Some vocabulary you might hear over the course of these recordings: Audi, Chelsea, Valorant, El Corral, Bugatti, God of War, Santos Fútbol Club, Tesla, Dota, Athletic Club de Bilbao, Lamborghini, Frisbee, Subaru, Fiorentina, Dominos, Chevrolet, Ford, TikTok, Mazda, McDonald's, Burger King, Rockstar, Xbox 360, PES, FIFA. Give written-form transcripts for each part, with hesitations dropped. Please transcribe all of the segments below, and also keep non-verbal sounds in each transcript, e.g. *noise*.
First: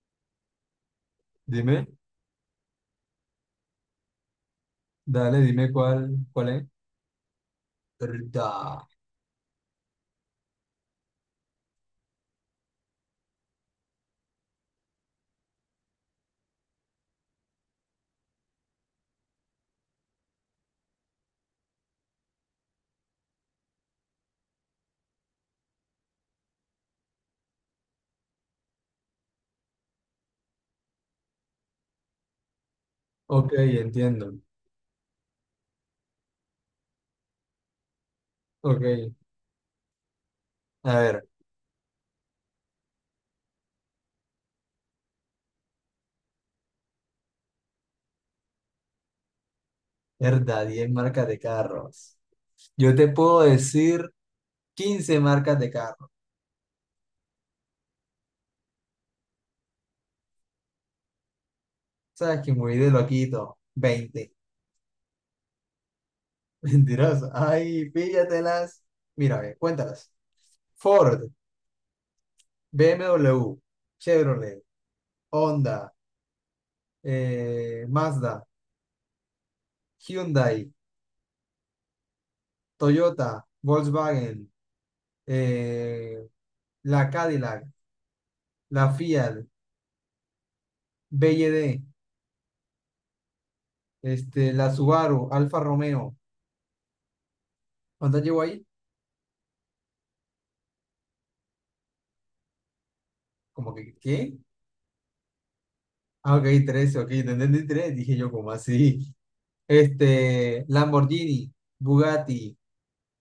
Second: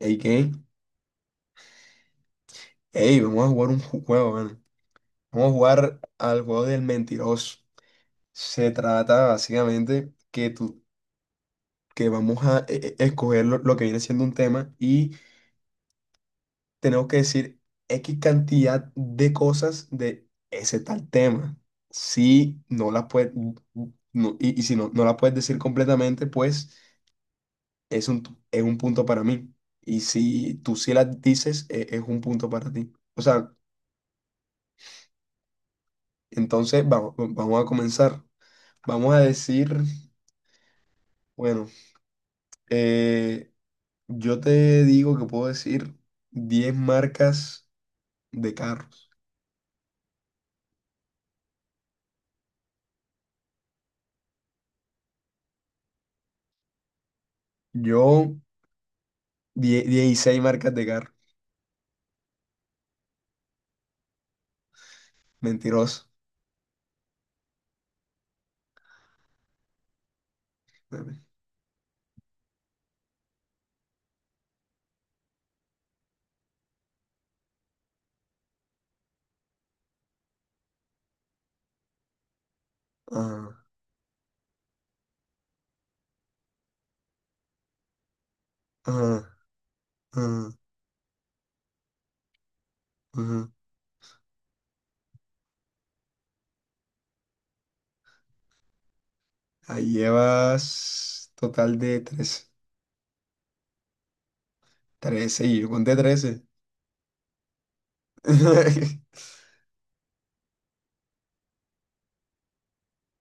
Ey, ¿qué? Dime, Ey, vamos a jugar un juego, man. dale, Vamos a dime jugar cuál, al cuál juego es. del mentiroso. Herda. Se trata básicamente que tú, que vamos a escoger lo que viene siendo un tema y tenemos que decir X cantidad de cosas de ese tal tema. Si no las puedes, y si no, no las puedes decir completamente, pues es un punto para mí. Y si tú sí las dices, es un punto para ti. O sea, Ok, entiendo. entonces vamos a comenzar. Ok. Vamos a decir, A ver, bueno, eh, yo te digo que puedo decir 10 marcas de carros. herda, 10 marcas de carros. Yo te puedo decir 15 marcas de carros. Yo, 16 marcas de carros. Sabes que muy de loquito. 20. Mentiroso. *laughs* Mentiroso. Ay, píllatelas. Mira, ve, cuéntalas. Ford, BMW, Chevrolet, Honda, Mazda, Hyundai, Toyota, Ajá, Volkswagen, eh, la Cadillac, la ajá, Fiat. ajá, BYD, ajá. este, la Subaru, Alfa Romeo. ¿Cuántas llevo ahí? Ahí llevas total de 13. Como que, ¿qué? Trece y yo conté Ah, 13. ok, 13, ok, te entendí tres, dije yo, ¿como así? *laughs* Este, Lamborghini, Bugatti,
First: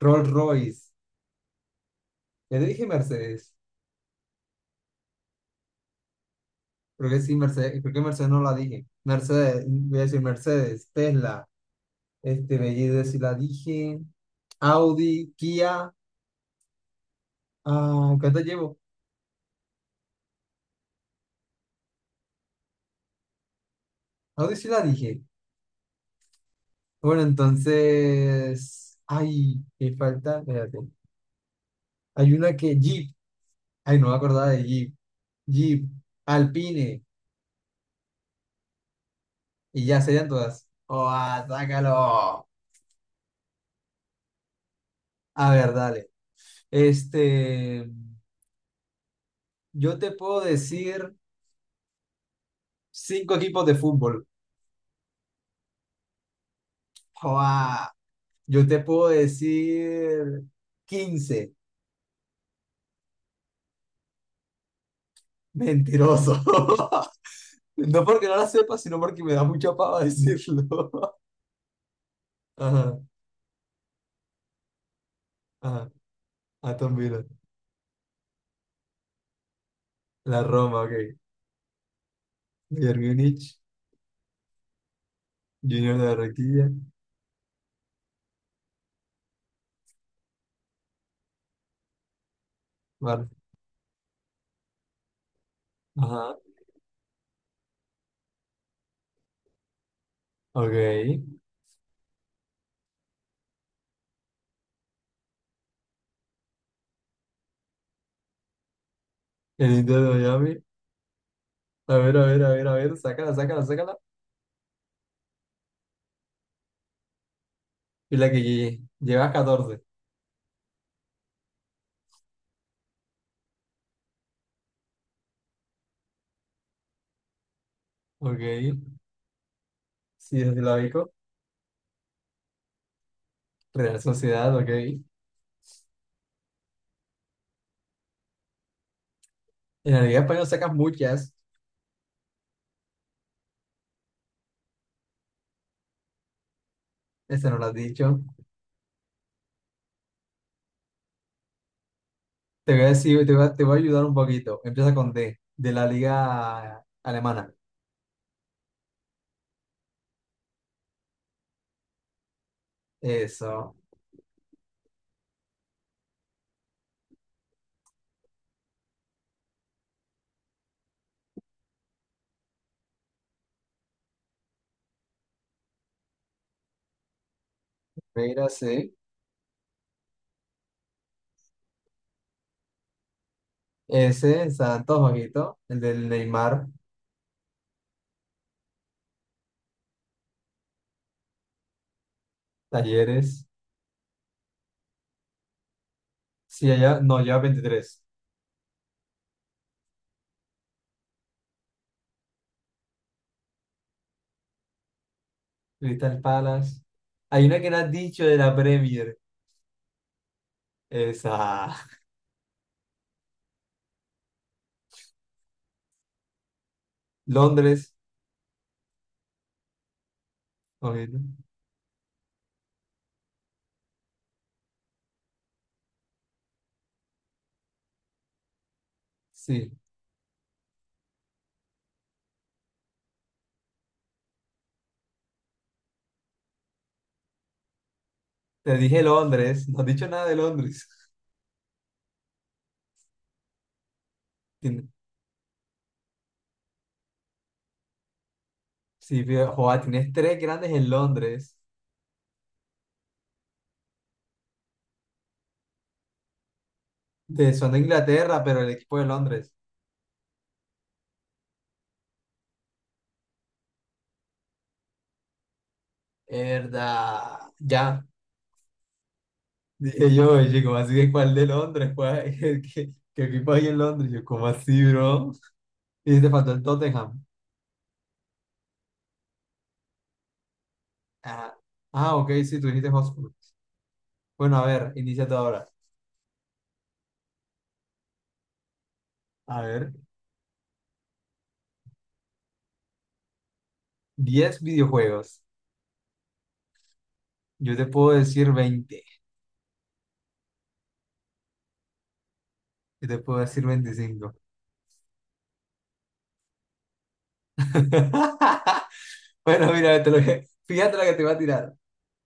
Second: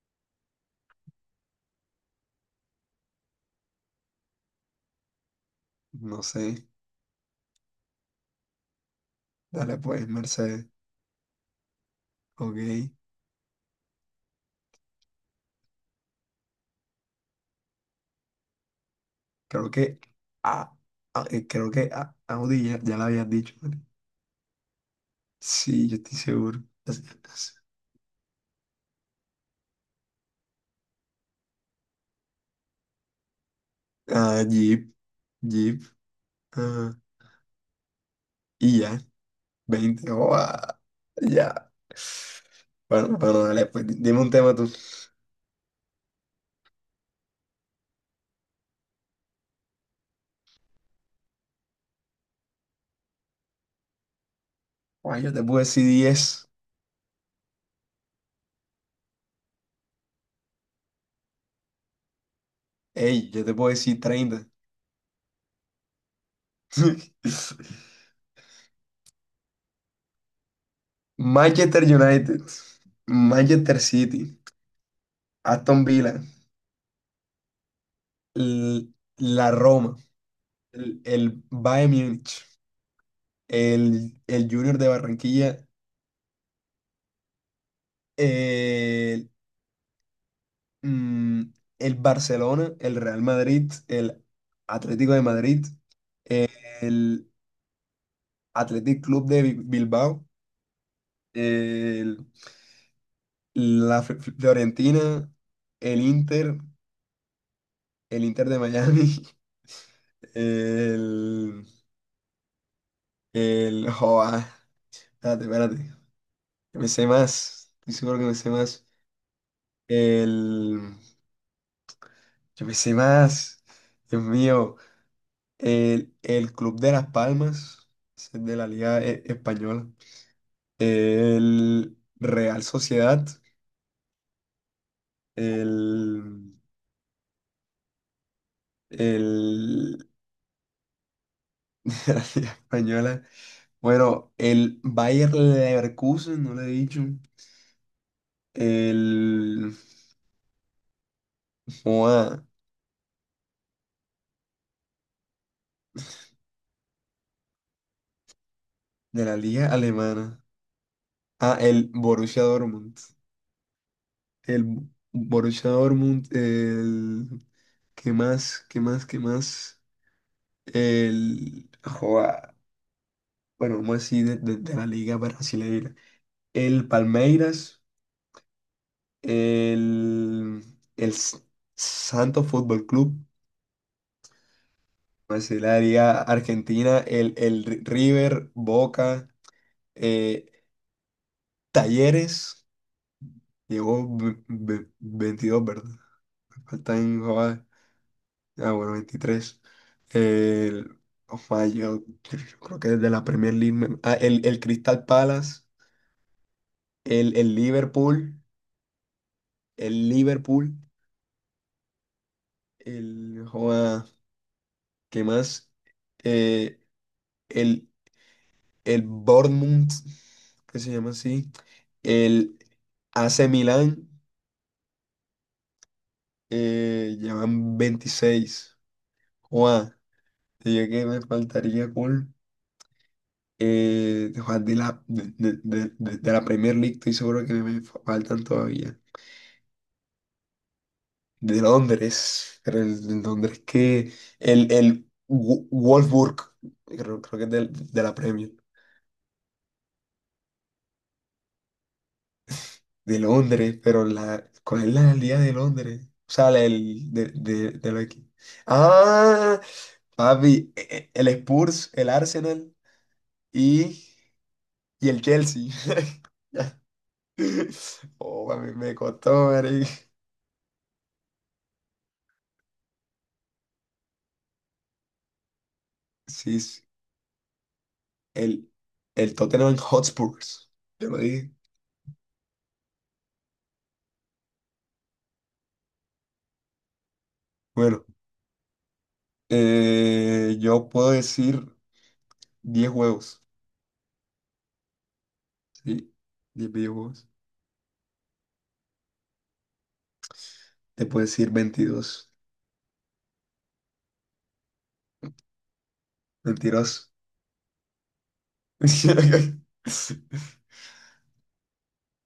Rolls Royce. Ya te dije Mercedes. No sé. Creo que sí, Mercedes, creo que Mercedes no la dije. Mercedes, Dale voy a pues, decir Mercedes. Mercedes, Tesla, este, B Y Ok. D sí la dije. Audi, Kia, ah, ¿cuántas llevo? Creo que, ah, creo que Audi ya la habías dicho. Audi sí la dije. Sí, yo estoy seguro. Bueno, entonces, ay, me falta, espérate. Hay una que Jeep. Ay, no me Ah, acordaba de Jeep, Jeep. Jeep. Jeep, Ah, Alpine. y ya, Y ya 20, serían oh, todas. ah, ¡Oh, ah, ya. sácalo! Bueno, bueno, dale, pues dime un tema tú. A ver, dale. Este, yo te puedo decir cinco equipos de fútbol. Ay, yo te puedo decir 10. ¡Oh, ah! Yo te puedo decir quince. Ey, yo te puedo decir 30. Mentiroso. *laughs* *laughs* No porque no la sepa, sino porque me da mucha pava decirlo. Manchester United, *laughs* Ajá, Manchester City, Aston ajá. Villa, Aston Villa. l- la Roma, La Roma, el, ok. el Bayern Múnich, Bayern Múnich, el Junior de Barranquilla, Junior de Barranquilla. el mm, el Barcelona, el Real Vale. Madrid, el Atlético de Madrid, Ajá. el Athletic Club de Bilbao, Ok. El el, la Fiorentina, el Inter, el Inter de Miami. *laughs* Inter de Miami. el, A ver, a ver, a ver, a ver. Sácala, sácala, sácala. joa, espérate, espérate, que me sé más, estoy Y seguro que la me que sé llegué. más, Llevas 14. el, yo me sé más, Dios mío, el Club de Las Palmas. Ese es de la Ok. Liga Española. Sí, desde la Vico. El Real Sociedad, Real Sociedad, ok. En el, el la Liga Española sacas muchas. *laughs* La Liga Española, bueno, el Bayer Leverkusen, no lo he dicho. Esa no la has dicho. El joda, Te voy a decir. Te voy a ayudar un poquito. Empieza con D. De la Liga Alemana. de la Liga Alemana, el Borussia Dortmund, Eso. el Borussia Dortmund. El, ¿qué más? ¿Qué más? ¿Qué más? El joda, bueno, vamos a decir de la Liga Brasileira, el Palmeiras. Mira, sí. El, el Santos Fútbol Club, Ese, Santos, más ojito. el El del área Neymar. argentina, el River, Boca, eh, Talleres, Talleres. llegó 22, ¿verdad? Sí, allá. Faltan, No, lleva joder, 23. Bueno, 23. El, ojo, yo creo que de la Premier League, el Crystal Palace, Crystal Palace. el, Hay el una que no has dicho de Liverpool, la Premier. el Liverpool, Es a el, joder, ¿qué más? Eh, el Londres. el Bournemouth, que se Oye, llama ¿no? así, el AC Milan, llevan 26. Sí, Juan, diría que me faltaría con de, Juan, de la Premier League, estoy seguro que me faltan te todavía. dije Londres. No has dicho nada de Londres. De Londres, pero el, de Londres que el, Tien- el Wolfsburg, creo que es de la Premier. Sí, fíjate, joa, tienes tres grandes en Londres. De Londres, pero la, ¿cuál es la alcaldía de Londres? O sea, la del, de, Te son de, de de lo aquí. Inglaterra, pero el equipo de Londres. Ah, papi, el Spurs, el Arsenal y, y el Chelsea. *laughs* Ya. Verdad. Ya. Oh, papi, me costó, marica. Dije yo, oye, ¿cómo así que cuál de Londres? ¿Cuál- *laughs* ¿Qué equipo hay en Londres? Yo, ¿cómo así, bro? Y te faltó Sí, el sí. Tottenham. El, el Tottenham Hotspurs. Te lo dije. Ah, ah, ok, sí, tú dijiste Hotspur. Bueno, a ver, inicia tú ahora. Bueno, A ver, yo puedo decir 10 juegos. 10 videojuegos. Sí, 10 videojuegos. Yo te puedo decir 20. Te puedo decir 22. Y te puedo decir 25. Mentiroso. *laughs* Bueno, mira, *laughs* fíjate lo que te va a tirar.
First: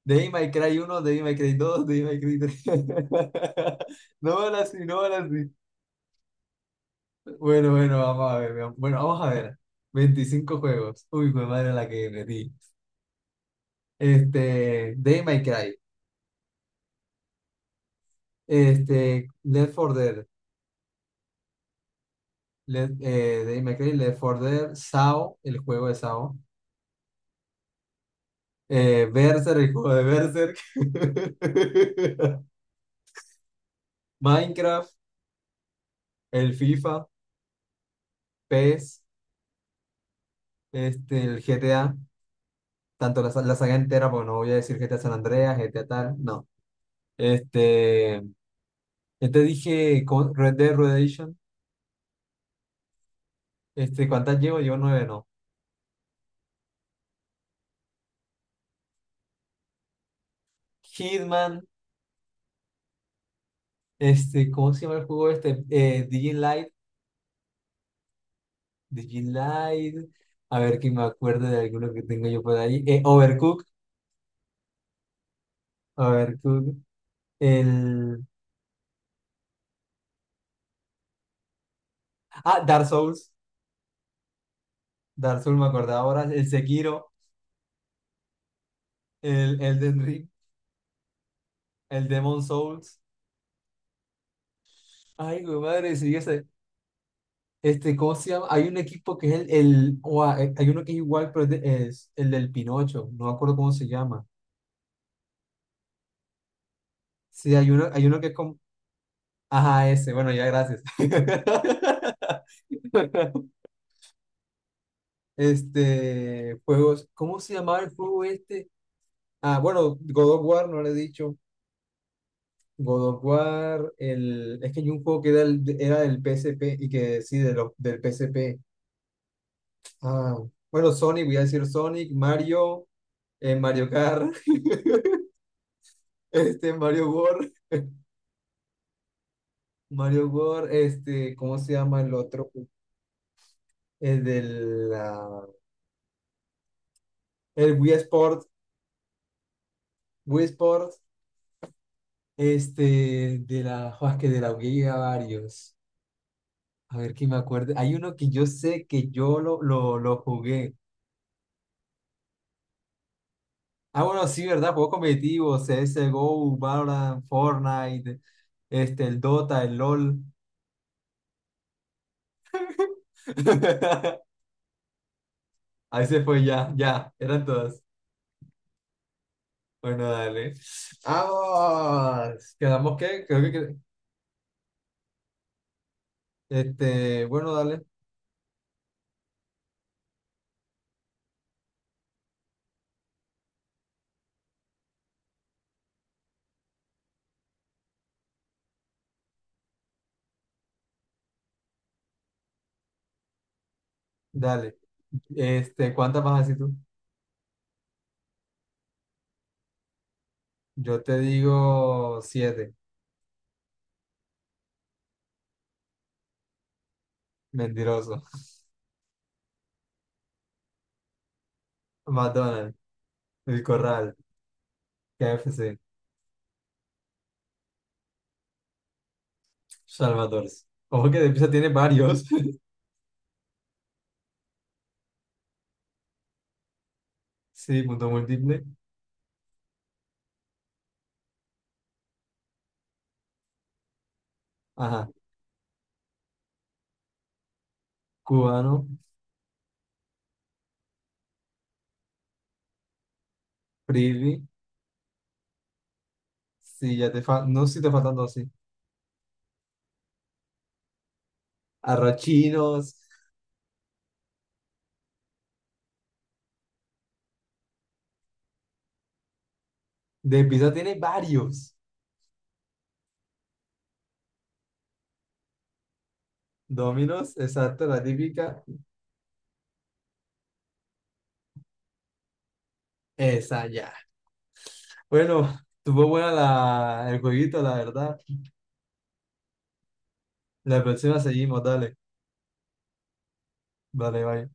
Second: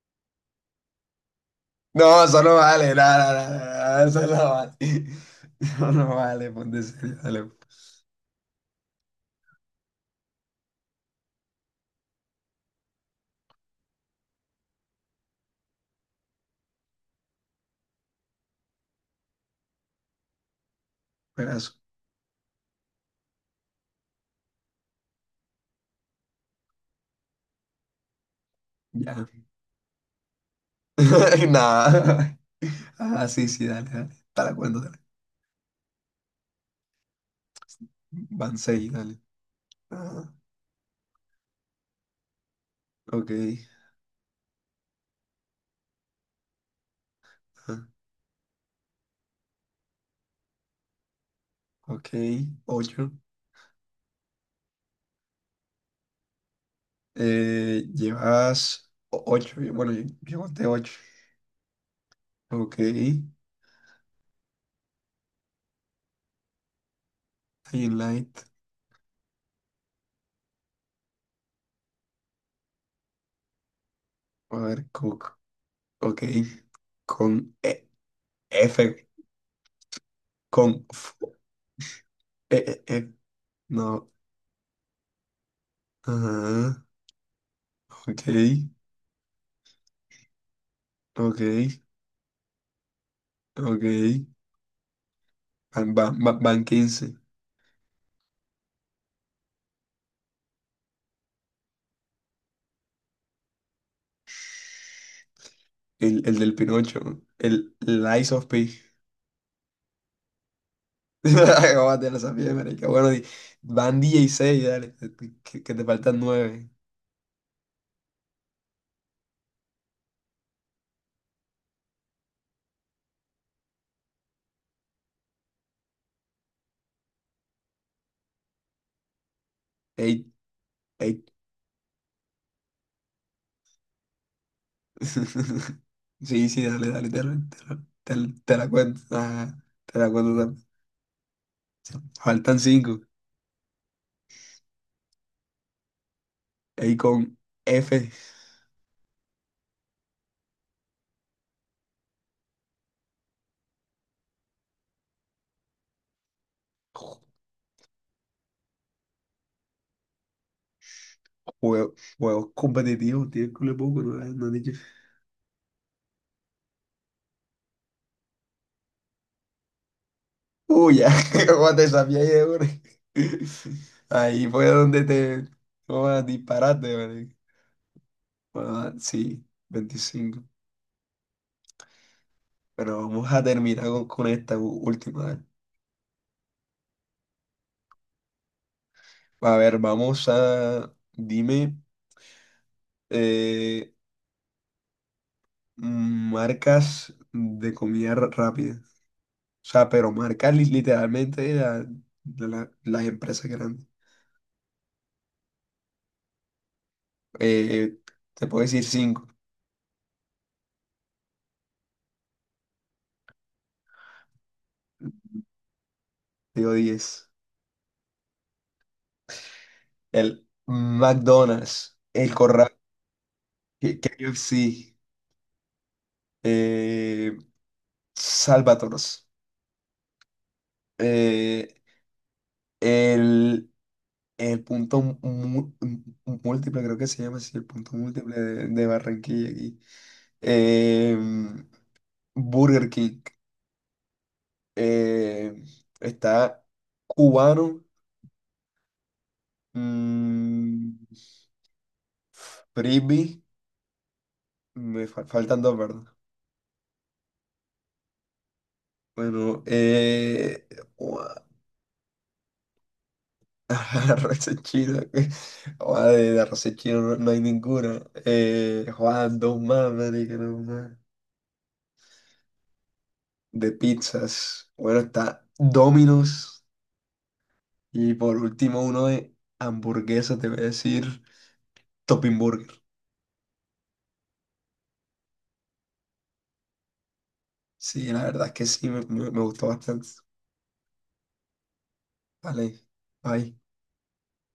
Devil May Cry 1, Devil May Cry 2, Devil May No, Cry eso no 3. vale, no, no, no, no, *laughs* no, no, eso No no van vale. así, no van *laughs* así. Eso no vale, ponte serio, dale, Bueno, bueno, vamos a ver. Veamos. Bueno, vamos a ver. 25 juegos. Uy, qué madre la que metí. Este, Devil May Cry. Este, Left 4 Dead. pedazo, Left, Devil May Cry, Left 4 Dead, SAO, el juego de SAO. Ya. Berserk, el juego de Berserk. *laughs* Nada. Ah, sí, sí, dale, dale. *laughs* Para cuándo, Minecraft. dale. El FIFA, Van seis, PES, dale. Ajá, este, el GTA, tanto la, ok, sa- la saga entera, porque no voy a decir GTA San Andreas, GTA tal, no. ajá, Este, ya te dije, ¿cómo? Red Dead Redemption, ok, ocho. este, ¿cuántas llevo? Llevo nueve, no. Llevas ocho, bueno, yo conté ocho. Hitman, Ok, este, ¿cómo se llama el juego este? Light, highlight, Light, a ver que me acuerdo de alguno que tengo yo por ahí. Overcooked, a ver, cook, ok, Overcooked, con el... F, con F, e- Ah, Dark e- e- Souls, no, Dark Souls me acordaba ahora, el ajá. Sekiro, Ok, el Elden Ring, ok, el Demon Souls. ok. Ay, mi Van, madre, sí, van, van- ese, van 15. este, ¿cómo se llama? Hay un equipo que es hay uno que es igual, pero es, es el del Pinocho, no me acuerdo cómo se llama. El del Pinocho. Sí, hay El uno, hay uno que Lies es of como, P. ajá, ese, bueno, ya, gracias. *laughs* Acabate la sabía, marica. Bueno, *laughs* van 16, dale. Que te faltan Este, nueve. juegos, ¿cómo se llamaba el juego este? Ah, bueno, God of War, no le he dicho. God of War, es que hay un juego que era, era del PSP y que sí, de los del PSP. Ey, Ah, bueno, ey. Sonic, voy a decir Sonic, Mario, Mario Kart. *laughs* *laughs* Sí, sí, Este, dale, dale, Mario te, la- World, te, la te- la- te la cuento. Ajá, te la Mario cuento también. World, este, ¿cómo se llama el otro? Faltan cinco. El del, la- Ey, con El Wii F. Sport, Wii Sport, este, de la, jo, es que de la Wii había varios. A ver quién me acuerde. Hay uno que yo sé que yo lo jugué. Juegos competitivos, tío, culo poco, Ah, no, bueno, sí, no han ¿verdad? dicho. Juegos competitivos, CSGO, Valorant, Fortnite, este, el Dota, el LOL. Uy, ya, *laughs* como te sabía ahí, de. *laughs* *laughs* Ahí fue donde te. Ahí se Como fue ya, disparate, ya, marica. eran todas. Bueno, sí, Bueno, 25. dale. ¡Vamos! ¿Quedamos Pero qué? vamos Creo a que, qued- terminar con esta última. Dale. este, bueno, dale, A ver, vamos a. Dime, eh, marcas de comida rápida. O sea, pero marcas literalmente las empresas grandes. dale. Este, ¿cuántas vas así tú? Eh, te puedo decir cinco, Yo te digo siete, digo 10. mentiroso. El McDonald's, *laughs* el Corral. McDonald's, El Corral, KFC, KFC, eh, Salvatoros, Salvador. Ojo que de pizza tiene eh, varios. *laughs* el, el punto múltiple, creo que se llama así, el Sí, punto punto múltiple múltiple. de Barranquilla aquí. em, Burger King, Ajá. eh, está Cubano, Cubano, mm, Frisbee, Frisbee. me faltan dos, ¿verdad? Sí, ya te faltan, no, si te faltan dos, sí. Bueno, Arrochinos. *laughs* La raza china, güey. Joder, de la raza china no, no hay ninguna. Juan, dos más, marica, De dos pizza más. tiene varios. De pizzas. Bueno, está Domino's. Dominos, exacto, la Y por típica. último, uno de hamburguesas, te voy a decir Topping Burger. Esa ya. Bueno, tuvo buena la, el jueguito, la Sí, verdad. la verdad es que sí, me gustó bastante. La próxima seguimos, dale. Vale, bye. Vale, bye.